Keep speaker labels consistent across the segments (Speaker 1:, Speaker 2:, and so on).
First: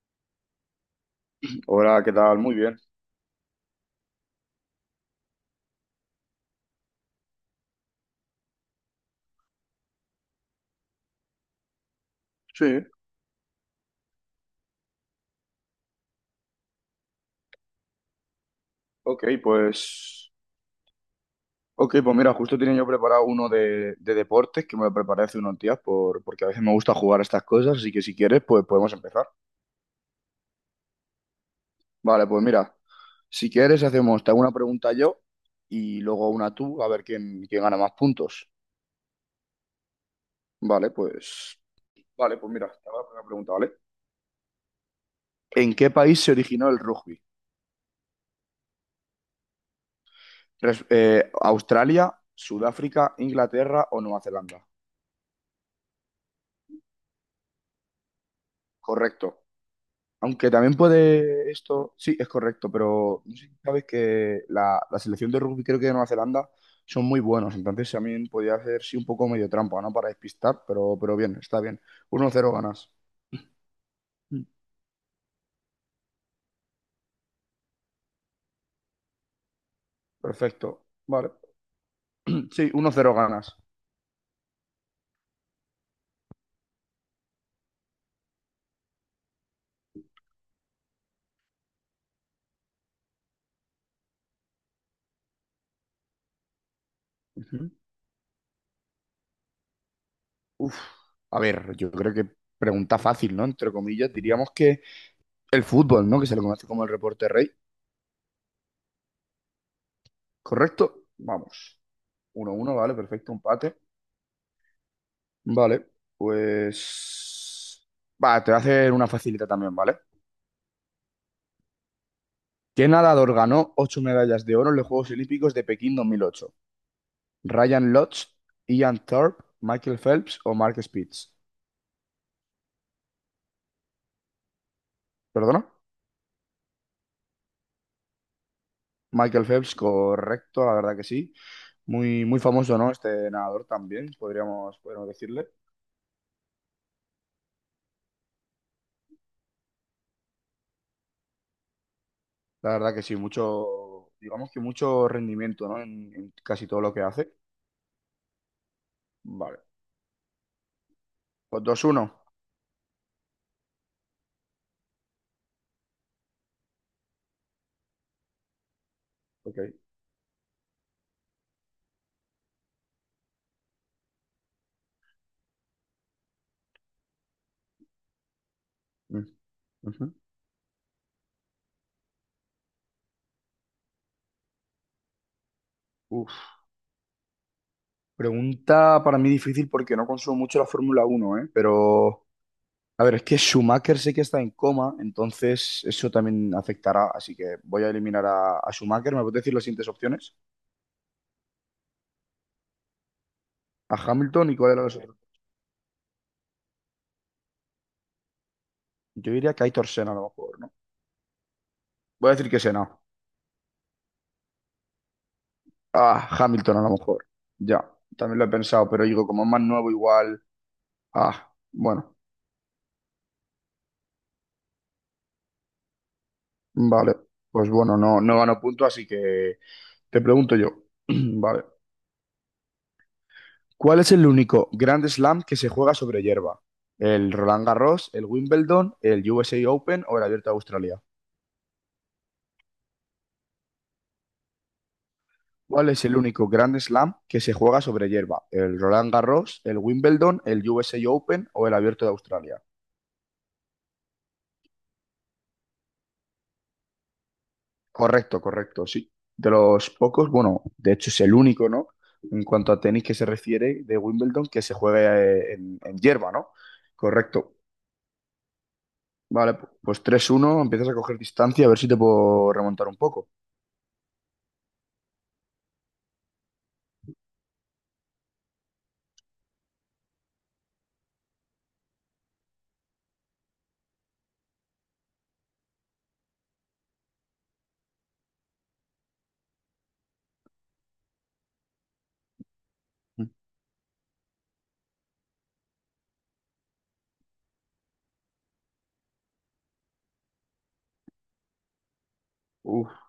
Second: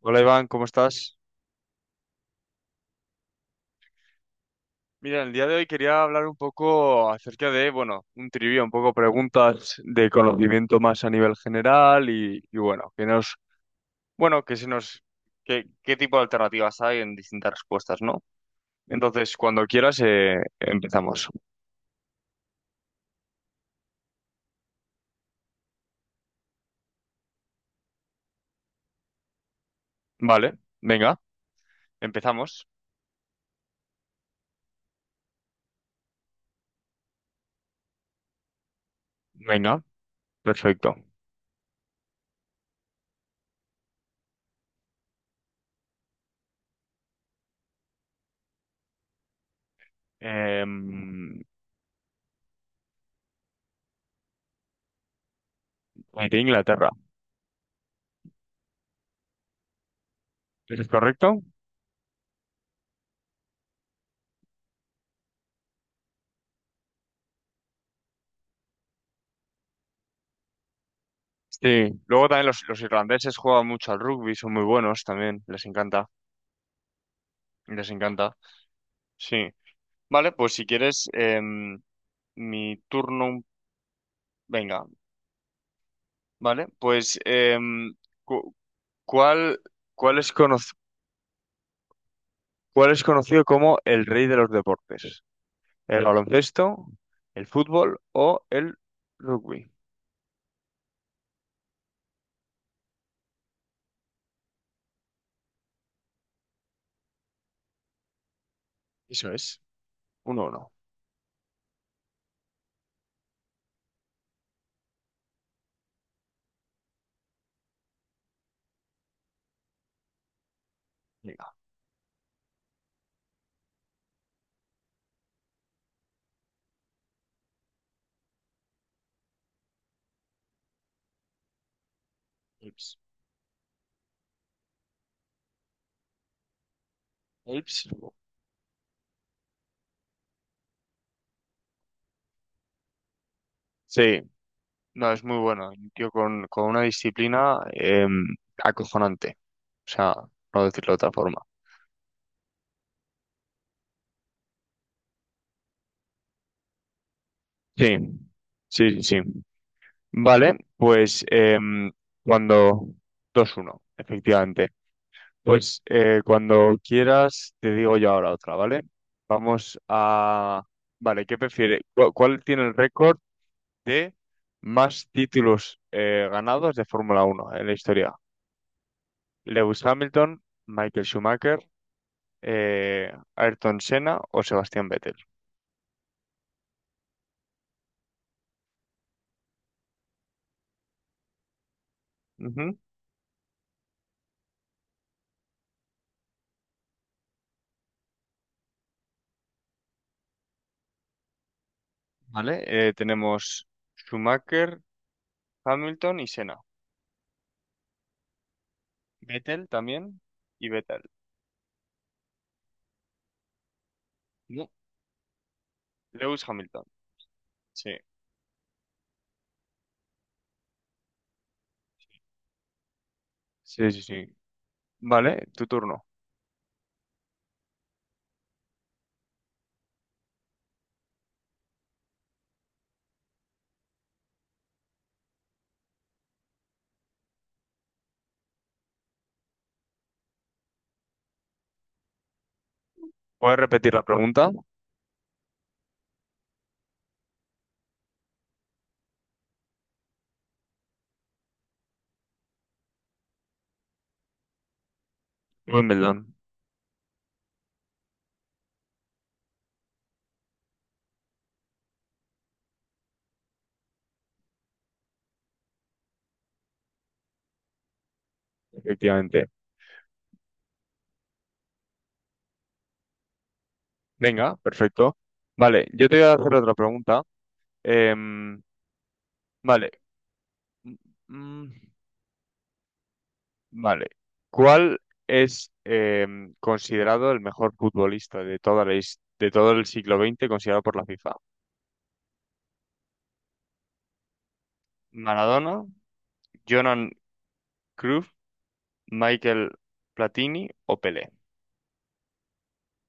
Speaker 1: Hola Iván, ¿cómo estás?
Speaker 2: Hola, ¿qué tal? Muy bien.
Speaker 1: Mira, el día de hoy quería hablar un poco acerca de, bueno, un trivia, un poco preguntas de conocimiento más a nivel general y
Speaker 2: Sí,
Speaker 1: bueno, que nos, bueno, que se nos, ¿qué tipo de alternativas hay en distintas respuestas, ¿no?
Speaker 2: ok,
Speaker 1: Entonces, cuando quieras,
Speaker 2: pues.
Speaker 1: empezamos.
Speaker 2: Ok, pues mira, justo tenía yo preparado uno de deportes que me lo preparé hace unos días porque a veces me gusta jugar a estas cosas, así que si quieres, pues podemos empezar.
Speaker 1: Vale, venga,
Speaker 2: Vale, pues
Speaker 1: empezamos.
Speaker 2: mira, si quieres hacemos, te hago una pregunta yo y luego una tú, a ver quién gana más puntos.
Speaker 1: Venga,
Speaker 2: Vale,
Speaker 1: perfecto.
Speaker 2: pues. Vale, pues mira, te hago la primera pregunta, ¿vale? ¿En qué país se originó el rugby?
Speaker 1: Em,
Speaker 2: ¿Australia, Sudáfrica, Inglaterra o Nueva Zelanda?
Speaker 1: de Inglaterra,
Speaker 2: Correcto. Aunque también
Speaker 1: ¿es correcto?
Speaker 2: puede esto, sí, es correcto, pero no sé si sabes que la selección de rugby creo que de Nueva Zelanda son muy buenos, entonces también podía hacer sí un poco medio trampa, ¿no? Para despistar, pero bien, está bien.
Speaker 1: Sí, luego
Speaker 2: Uno
Speaker 1: también
Speaker 2: cero
Speaker 1: los
Speaker 2: ganas.
Speaker 1: irlandeses juegan mucho al rugby,
Speaker 2: Mm,
Speaker 1: son muy buenos también, les encanta, les encanta. Sí, vale, pues si
Speaker 2: Perfecto.
Speaker 1: quieres,
Speaker 2: Vale. Sí,
Speaker 1: mi
Speaker 2: 1-0
Speaker 1: turno,
Speaker 2: ganas.
Speaker 1: venga, vale, pues cu- ¿cuál, cuál es cono- cuál es conocido como el rey de los deportes? ¿El baloncesto, el
Speaker 2: Ujú.
Speaker 1: fútbol o el rugby?
Speaker 2: Uf. A ver, yo creo que pregunta fácil, ¿no? Entre comillas, diríamos que el fútbol, ¿no? Que se le conoce como el reporte rey,
Speaker 1: Eso es, uno uno.
Speaker 2: ¿correcto? Vamos. 1-1, vale, perfecto, empate. Vale, pues... Va, te voy a hacer una facilita también, ¿vale?
Speaker 1: Venga,
Speaker 2: ¿Qué nadador ganó ocho medallas de oro en los Juegos Olímpicos de Pekín 2008? ¿Ryan Lodge, Ian Thorpe, Michael Phelps o Mark Spitz?
Speaker 1: Ips.
Speaker 2: ¿Perdona?
Speaker 1: Ips.
Speaker 2: Michael Phelps, correcto, la verdad que sí. Muy, muy famoso, ¿no? Este nadador también,
Speaker 1: Sí,
Speaker 2: podríamos
Speaker 1: no, es muy
Speaker 2: decirle.
Speaker 1: bueno, un tío con una disciplina acojonante, o sea, no decirlo de otra forma.
Speaker 2: La verdad que sí, mucho, digamos que mucho rendimiento, ¿no? En casi todo lo que hace.
Speaker 1: Sí, sí, sí. Sí.
Speaker 2: Vale,
Speaker 1: Vale, pues
Speaker 2: pues 2-1.
Speaker 1: cuando dos uno efectivamente. Pues cuando quieras, te digo yo ahora otra, ¿vale?
Speaker 2: Ok.
Speaker 1: Vamos a... Vale, ¿qué prefiere? ¿Cuál tiene el récord de más títulos ganados de Fórmula Uno en la historia?
Speaker 2: Mm.
Speaker 1: ¿Lewis
Speaker 2: Ujú.
Speaker 1: Hamilton, Michael Schumacher, Ayrton Senna o Sebastián Vettel?
Speaker 2: Uf. Pregunta para mí difícil porque no consumo mucho la Fórmula Uno, ¿eh? Pero,
Speaker 1: Ujú.
Speaker 2: a ver, es que Schumacher sé que está en coma, entonces eso también afectará, así que voy a eliminar a Schumacher. ¿Me puedes decir las siguientes opciones?
Speaker 1: Vale, tenemos
Speaker 2: A Hamilton y cuál
Speaker 1: Schumacher,
Speaker 2: era los otros.
Speaker 1: Hamilton y Senna.
Speaker 2: Yo diría que
Speaker 1: Vettel
Speaker 2: Aitor Senna a lo
Speaker 1: también
Speaker 2: mejor,
Speaker 1: y
Speaker 2: ¿no?
Speaker 1: Vettel.
Speaker 2: Voy a decir que Senna. Ah,
Speaker 1: Lewis
Speaker 2: Hamilton a
Speaker 1: Hamilton.
Speaker 2: lo mejor. Ya,
Speaker 1: Sí,
Speaker 2: también lo he pensado, pero digo, como es más nuevo igual... Ah, bueno,
Speaker 1: sí, sí, sí. Vale, tu turno.
Speaker 2: vale. Pues bueno, no, no gano punto, así que te pregunto yo. Vale. ¿Cuál es el único Grand Slam que se juega sobre hierba? ¿El Roland Garros, el Wimbledon, el USA Open o el Abierto de Australia?
Speaker 1: ¿Puedes repetir la pregunta?
Speaker 2: ¿Cuál es el único Grand Slam que se juega sobre hierba? ¿El Roland Garros, el Wimbledon, el USA Open o el Abierto de Australia?
Speaker 1: Wimbledon,
Speaker 2: Correcto, correcto, sí. De los pocos, bueno, de hecho es el único, ¿no? En cuanto a tenis que se refiere de Wimbledon, que se juega en hierba, ¿no? Correcto.
Speaker 1: efectivamente.
Speaker 2: Vale, pues 3-1, empiezas a coger distancia, a ver si te puedo remontar un poco.
Speaker 1: Venga, perfecto. Vale, yo te voy a hacer otra pregunta. Em, vale. Mm, mm, vale. ¿Cuál es, considerado el mejor futbolista de toda la de todo el siglo XX considerado por la FIFA?
Speaker 2: Mm.
Speaker 1: ¿Maradona, Johan Cruyff, Michael Platini o Pelé?
Speaker 2: Uf.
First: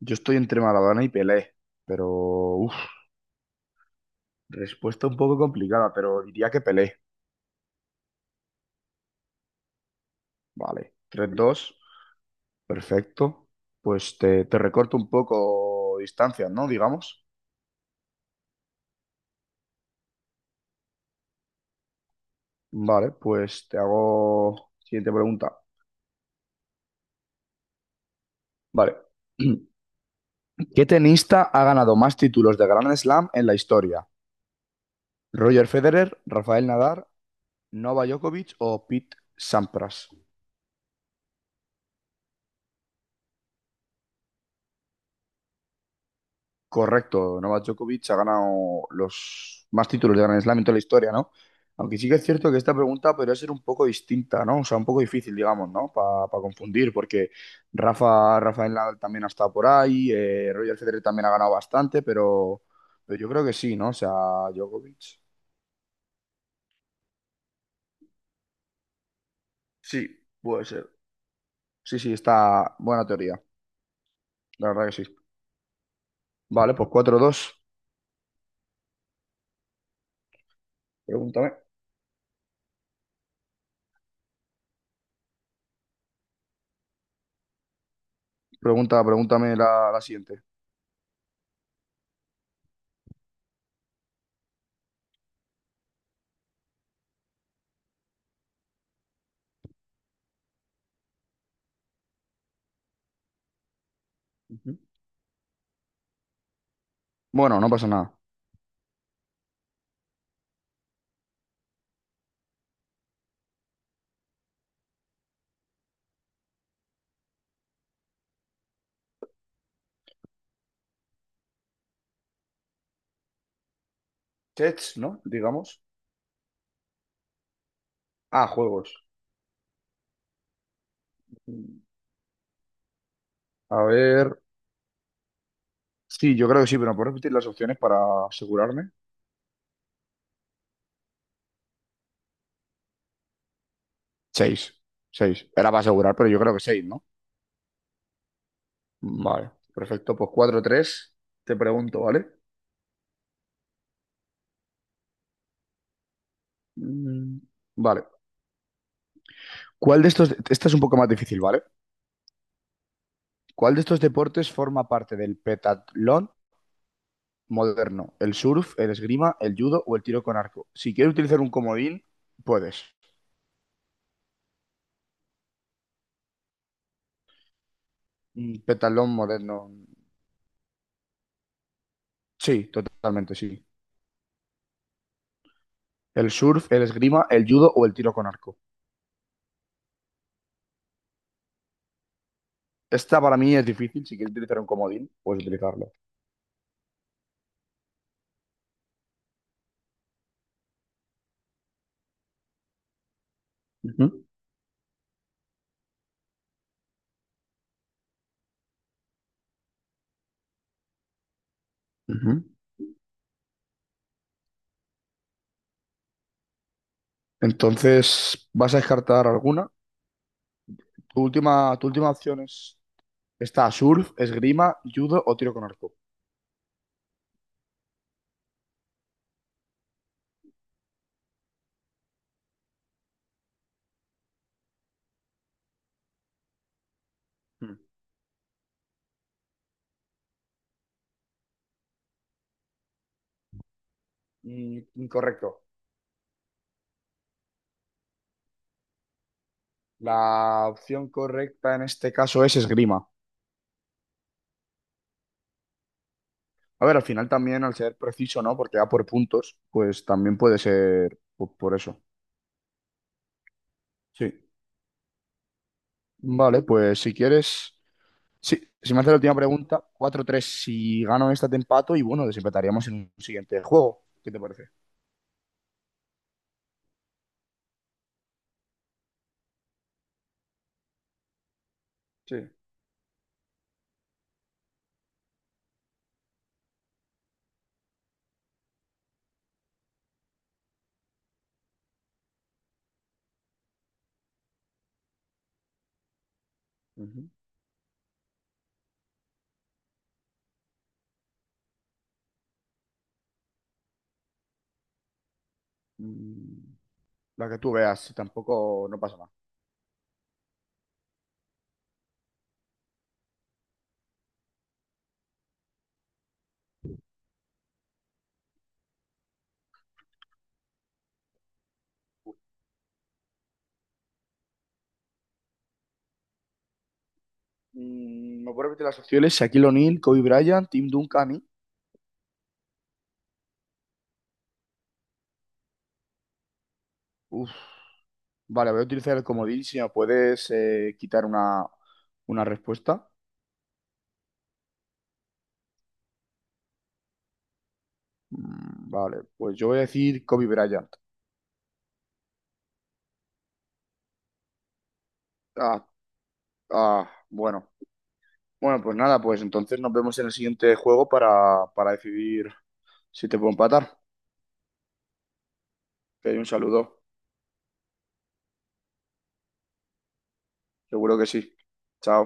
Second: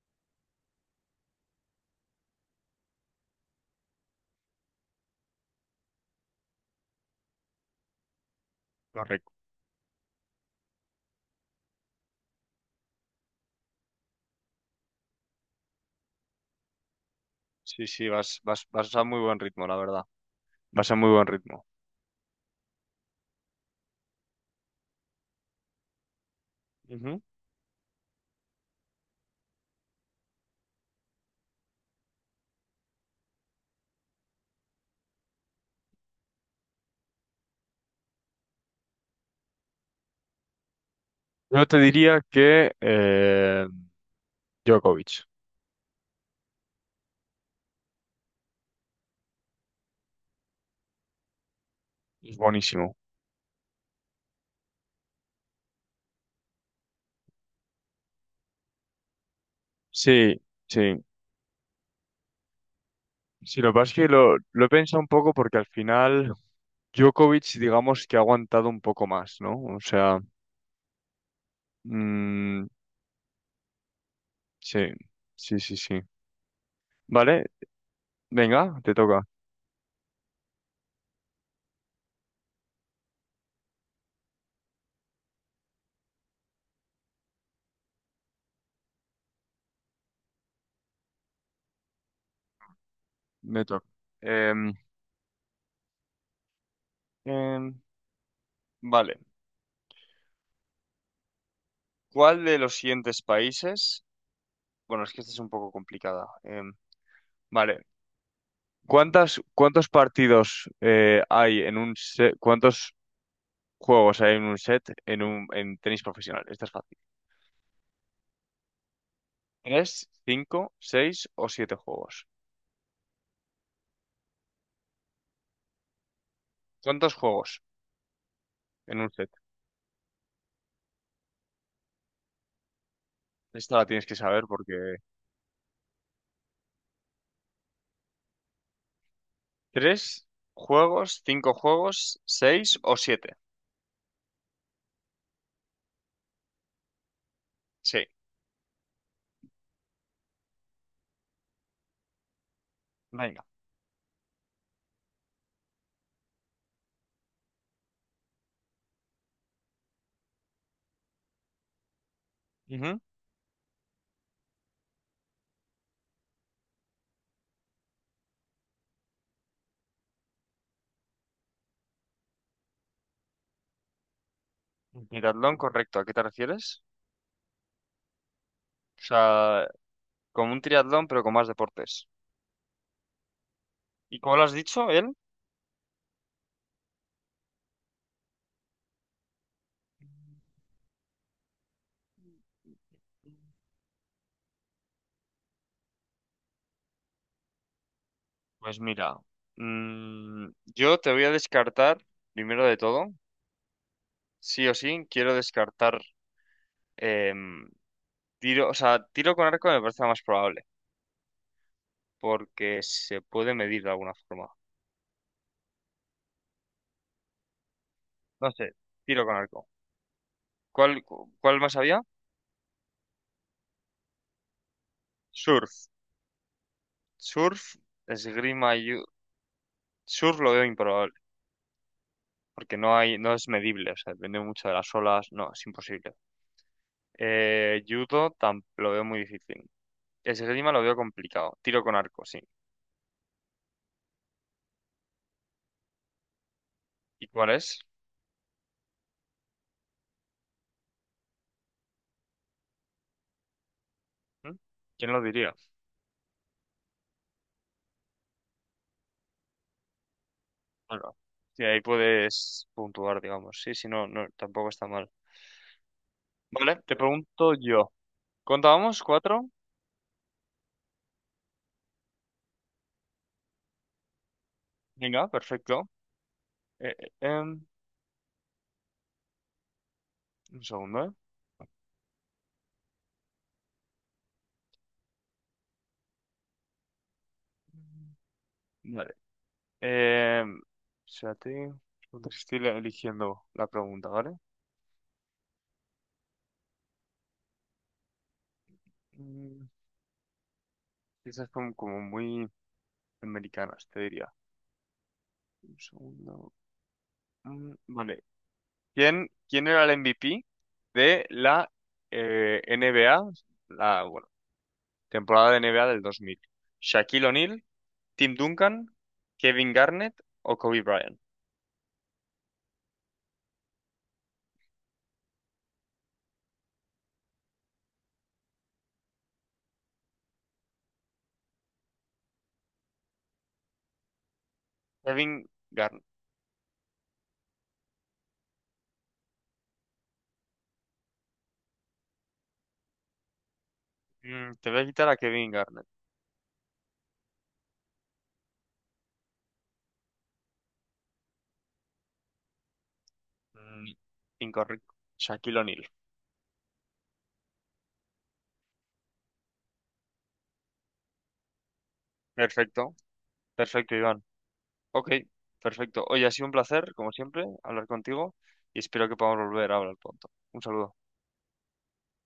Speaker 2: Yo estoy entre Maradona y Pelé, pero uf, respuesta un poco complicada, pero diría que Pelé.
Speaker 1: Correcto.
Speaker 2: Vale, 3-2, perfecto. Pues te recorto un poco distancia, ¿no? Digamos.
Speaker 1: Sí, sí, vas, vas, vas a muy buen ritmo, la verdad. Vas a muy buen ritmo.
Speaker 2: Vale, pues te hago siguiente pregunta.
Speaker 1: Ujú.
Speaker 2: Vale. ¿Qué tenista ha ganado más títulos de Grand Slam en la historia? ¿Roger Federer, Rafael Nadal, Novak Djokovic o Pete Sampras?
Speaker 1: Yo te diría que Djokovic
Speaker 2: Correcto, Novak Djokovic ha ganado los más títulos de Grand Slam en toda la historia, ¿no? Aunque sí que es
Speaker 1: es
Speaker 2: cierto que esta
Speaker 1: buenísimo.
Speaker 2: pregunta podría ser un poco distinta, ¿no? O sea, un poco difícil, digamos, ¿no? Para confundir, porque Rafael Nadal también ha estado por ahí,
Speaker 1: Sí,
Speaker 2: Roger Federer
Speaker 1: sí.
Speaker 2: también ha ganado bastante, pero yo creo que
Speaker 1: Sí, lo que
Speaker 2: sí, ¿no?
Speaker 1: pasa
Speaker 2: O
Speaker 1: es que
Speaker 2: sea,
Speaker 1: lo he
Speaker 2: Djokovic.
Speaker 1: pensado un poco porque al final Djokovic, digamos que ha aguantado un poco más, ¿no? O
Speaker 2: Sí,
Speaker 1: sea,
Speaker 2: puede ser. Sí, sí,
Speaker 1: mm,
Speaker 2: está buena teoría, la
Speaker 1: sí,
Speaker 2: verdad que sí.
Speaker 1: sí, sí, sí.
Speaker 2: Vale, pues cuatro
Speaker 1: Vale,
Speaker 2: dos.
Speaker 1: venga, te toca.
Speaker 2: Pregúntame. Pregúntame la siguiente.
Speaker 1: Me toca. Em, em, vale. ¿Cuál de los siguientes países?
Speaker 2: Ujú.
Speaker 1: Bueno, es que esta es un poco complicada.
Speaker 2: Bueno, no
Speaker 1: Vale.
Speaker 2: pasa nada.
Speaker 1: ¿Cuántas, cuántos partidos hay en un set? ¿Cuántos juegos hay en un set en un en tenis profesional? Esta es fácil. ¿Tres, cinco, seis o siete juegos?
Speaker 2: Tets, ¿no? Digamos.
Speaker 1: ¿Cuántos juegos
Speaker 2: Ah,
Speaker 1: en
Speaker 2: juegos.
Speaker 1: un set? Esta
Speaker 2: A
Speaker 1: la tienes que
Speaker 2: ver.
Speaker 1: saber porque
Speaker 2: Sí, yo creo que sí, pero ¿me puedes repetir las opciones para asegurarme?
Speaker 1: tres juegos, cinco juegos, seis o siete.
Speaker 2: Seis. Seis. Era para asegurar, pero yo creo que seis, ¿no?
Speaker 1: Sí,
Speaker 2: Vale, perfecto. Pues 4-3. Te pregunto, ¿vale?
Speaker 1: venga.
Speaker 2: Mm, Vale. ¿Cuál de estos, esta es un poco más difícil, ¿vale?
Speaker 1: Ujú.
Speaker 2: ¿Cuál de estos deportes forma parte del petatlón moderno? ¿El surf, el esgrima, el judo o el tiro con arco? Si quieres utilizar un comodín, puedes.
Speaker 1: Triatlón, correcto. ¿A qué te refieres? O
Speaker 2: Pentatlón moderno.
Speaker 1: sea, como un triatlón, pero con más deportes.
Speaker 2: Sí, totalmente, sí.
Speaker 1: ¿Y cómo lo has dicho, él?
Speaker 2: El surf, el esgrima, el judo o el tiro con arco. Esta para mí es difícil. Si quieres utilizar un comodín, puedes utilizarlo.
Speaker 1: Pues mira, mm, yo te voy a descartar, primero de todo,
Speaker 2: Ujú,
Speaker 1: sí o sí, quiero descartar em, tiro, o sea, tiro con arco me parece lo más probable,
Speaker 2: ujú.
Speaker 1: porque se puede medir de alguna forma.
Speaker 2: Entonces,
Speaker 1: No sé,
Speaker 2: ¿vas a
Speaker 1: tiro
Speaker 2: descartar
Speaker 1: con arco.
Speaker 2: alguna?
Speaker 1: ¿Cuál,
Speaker 2: Tu
Speaker 1: cuál
Speaker 2: última,
Speaker 1: más
Speaker 2: tu
Speaker 1: había?
Speaker 2: última opción es, está surf, esgrima, judo o tiro con
Speaker 1: Surf.
Speaker 2: arco.
Speaker 1: Surf, esgrima y... surf lo veo improbable, porque no hay, no es medible, o sea, depende mucho de las olas, no, es imposible.
Speaker 2: Mm.
Speaker 1: Judo lo veo muy difícil. Esgrima lo veo complicado. Tiro con arco, sí.
Speaker 2: Incorrecto.
Speaker 1: ¿Y cuál es?
Speaker 2: La opción correcta en este caso es esgrima.
Speaker 1: ¿Mm? ¿Quién lo diría?
Speaker 2: A ver, al final también al ser preciso, ¿no? Porque va por puntos, pues también puede
Speaker 1: Bueno,
Speaker 2: ser po-
Speaker 1: sí,
Speaker 2: por,
Speaker 1: ahí
Speaker 2: eso.
Speaker 1: puedes puntuar, digamos. Sí, sí, no, no,
Speaker 2: Sí.
Speaker 1: tampoco está mal.
Speaker 2: Vale,
Speaker 1: Vale, te
Speaker 2: pues si
Speaker 1: pregunto
Speaker 2: quieres,
Speaker 1: yo.
Speaker 2: sí, si me
Speaker 1: ¿Contábamos
Speaker 2: haces la última
Speaker 1: cuatro?
Speaker 2: pregunta, 4-3, si gano esta te empato y bueno, desempataríamos en un siguiente juego. ¿Qué te parece?
Speaker 1: Venga, perfecto. Eh, eh, em, un segundo, ¿eh?
Speaker 2: Sí.
Speaker 1: Vale. Em, espérate, porque estoy eligiendo la pregunta, ¿vale?
Speaker 2: Ujú.
Speaker 1: Mm, estas son como muy americanas, te diría. Un segundo.
Speaker 2: Mm, La que tú
Speaker 1: Mm,
Speaker 2: veas,
Speaker 1: vale.
Speaker 2: tampoco no pasa
Speaker 1: ¿Quién,
Speaker 2: nada.
Speaker 1: quién era el MVP de la NBA? La, bueno, temporada de NBA del 2000. Shaquille O'Neal, Tim Duncan, Kevin Garnett o Kobe Bryant.
Speaker 2: ¿Me puedo repetir las opciones? Shaquille O'Neal, Kobe Bryant, Tim Duncan y...
Speaker 1: Kevin Garnett.
Speaker 2: Uf, vale, voy a utilizar el comodín si me puedes quitar una respuesta.
Speaker 1: Mm, te voy a quitar a Kevin Garnett.
Speaker 2: Vale, pues yo voy a decir Kobe Bryant.
Speaker 1: Mm, incorrecto. Shaquille O'Neal.
Speaker 2: Ah, ah, bueno. Bueno, pues nada, pues entonces nos vemos en el siguiente juego para decidir
Speaker 1: Perfecto.
Speaker 2: si te puedo
Speaker 1: Perfecto,
Speaker 2: empatar.
Speaker 1: Iván. Ok, perfecto. Oye, ha
Speaker 2: Que hay
Speaker 1: sido
Speaker 2: un
Speaker 1: un placer,
Speaker 2: saludo,
Speaker 1: como siempre, hablar contigo y espero que podamos volver a hablar pronto. Un saludo.
Speaker 2: seguro que sí. Chao.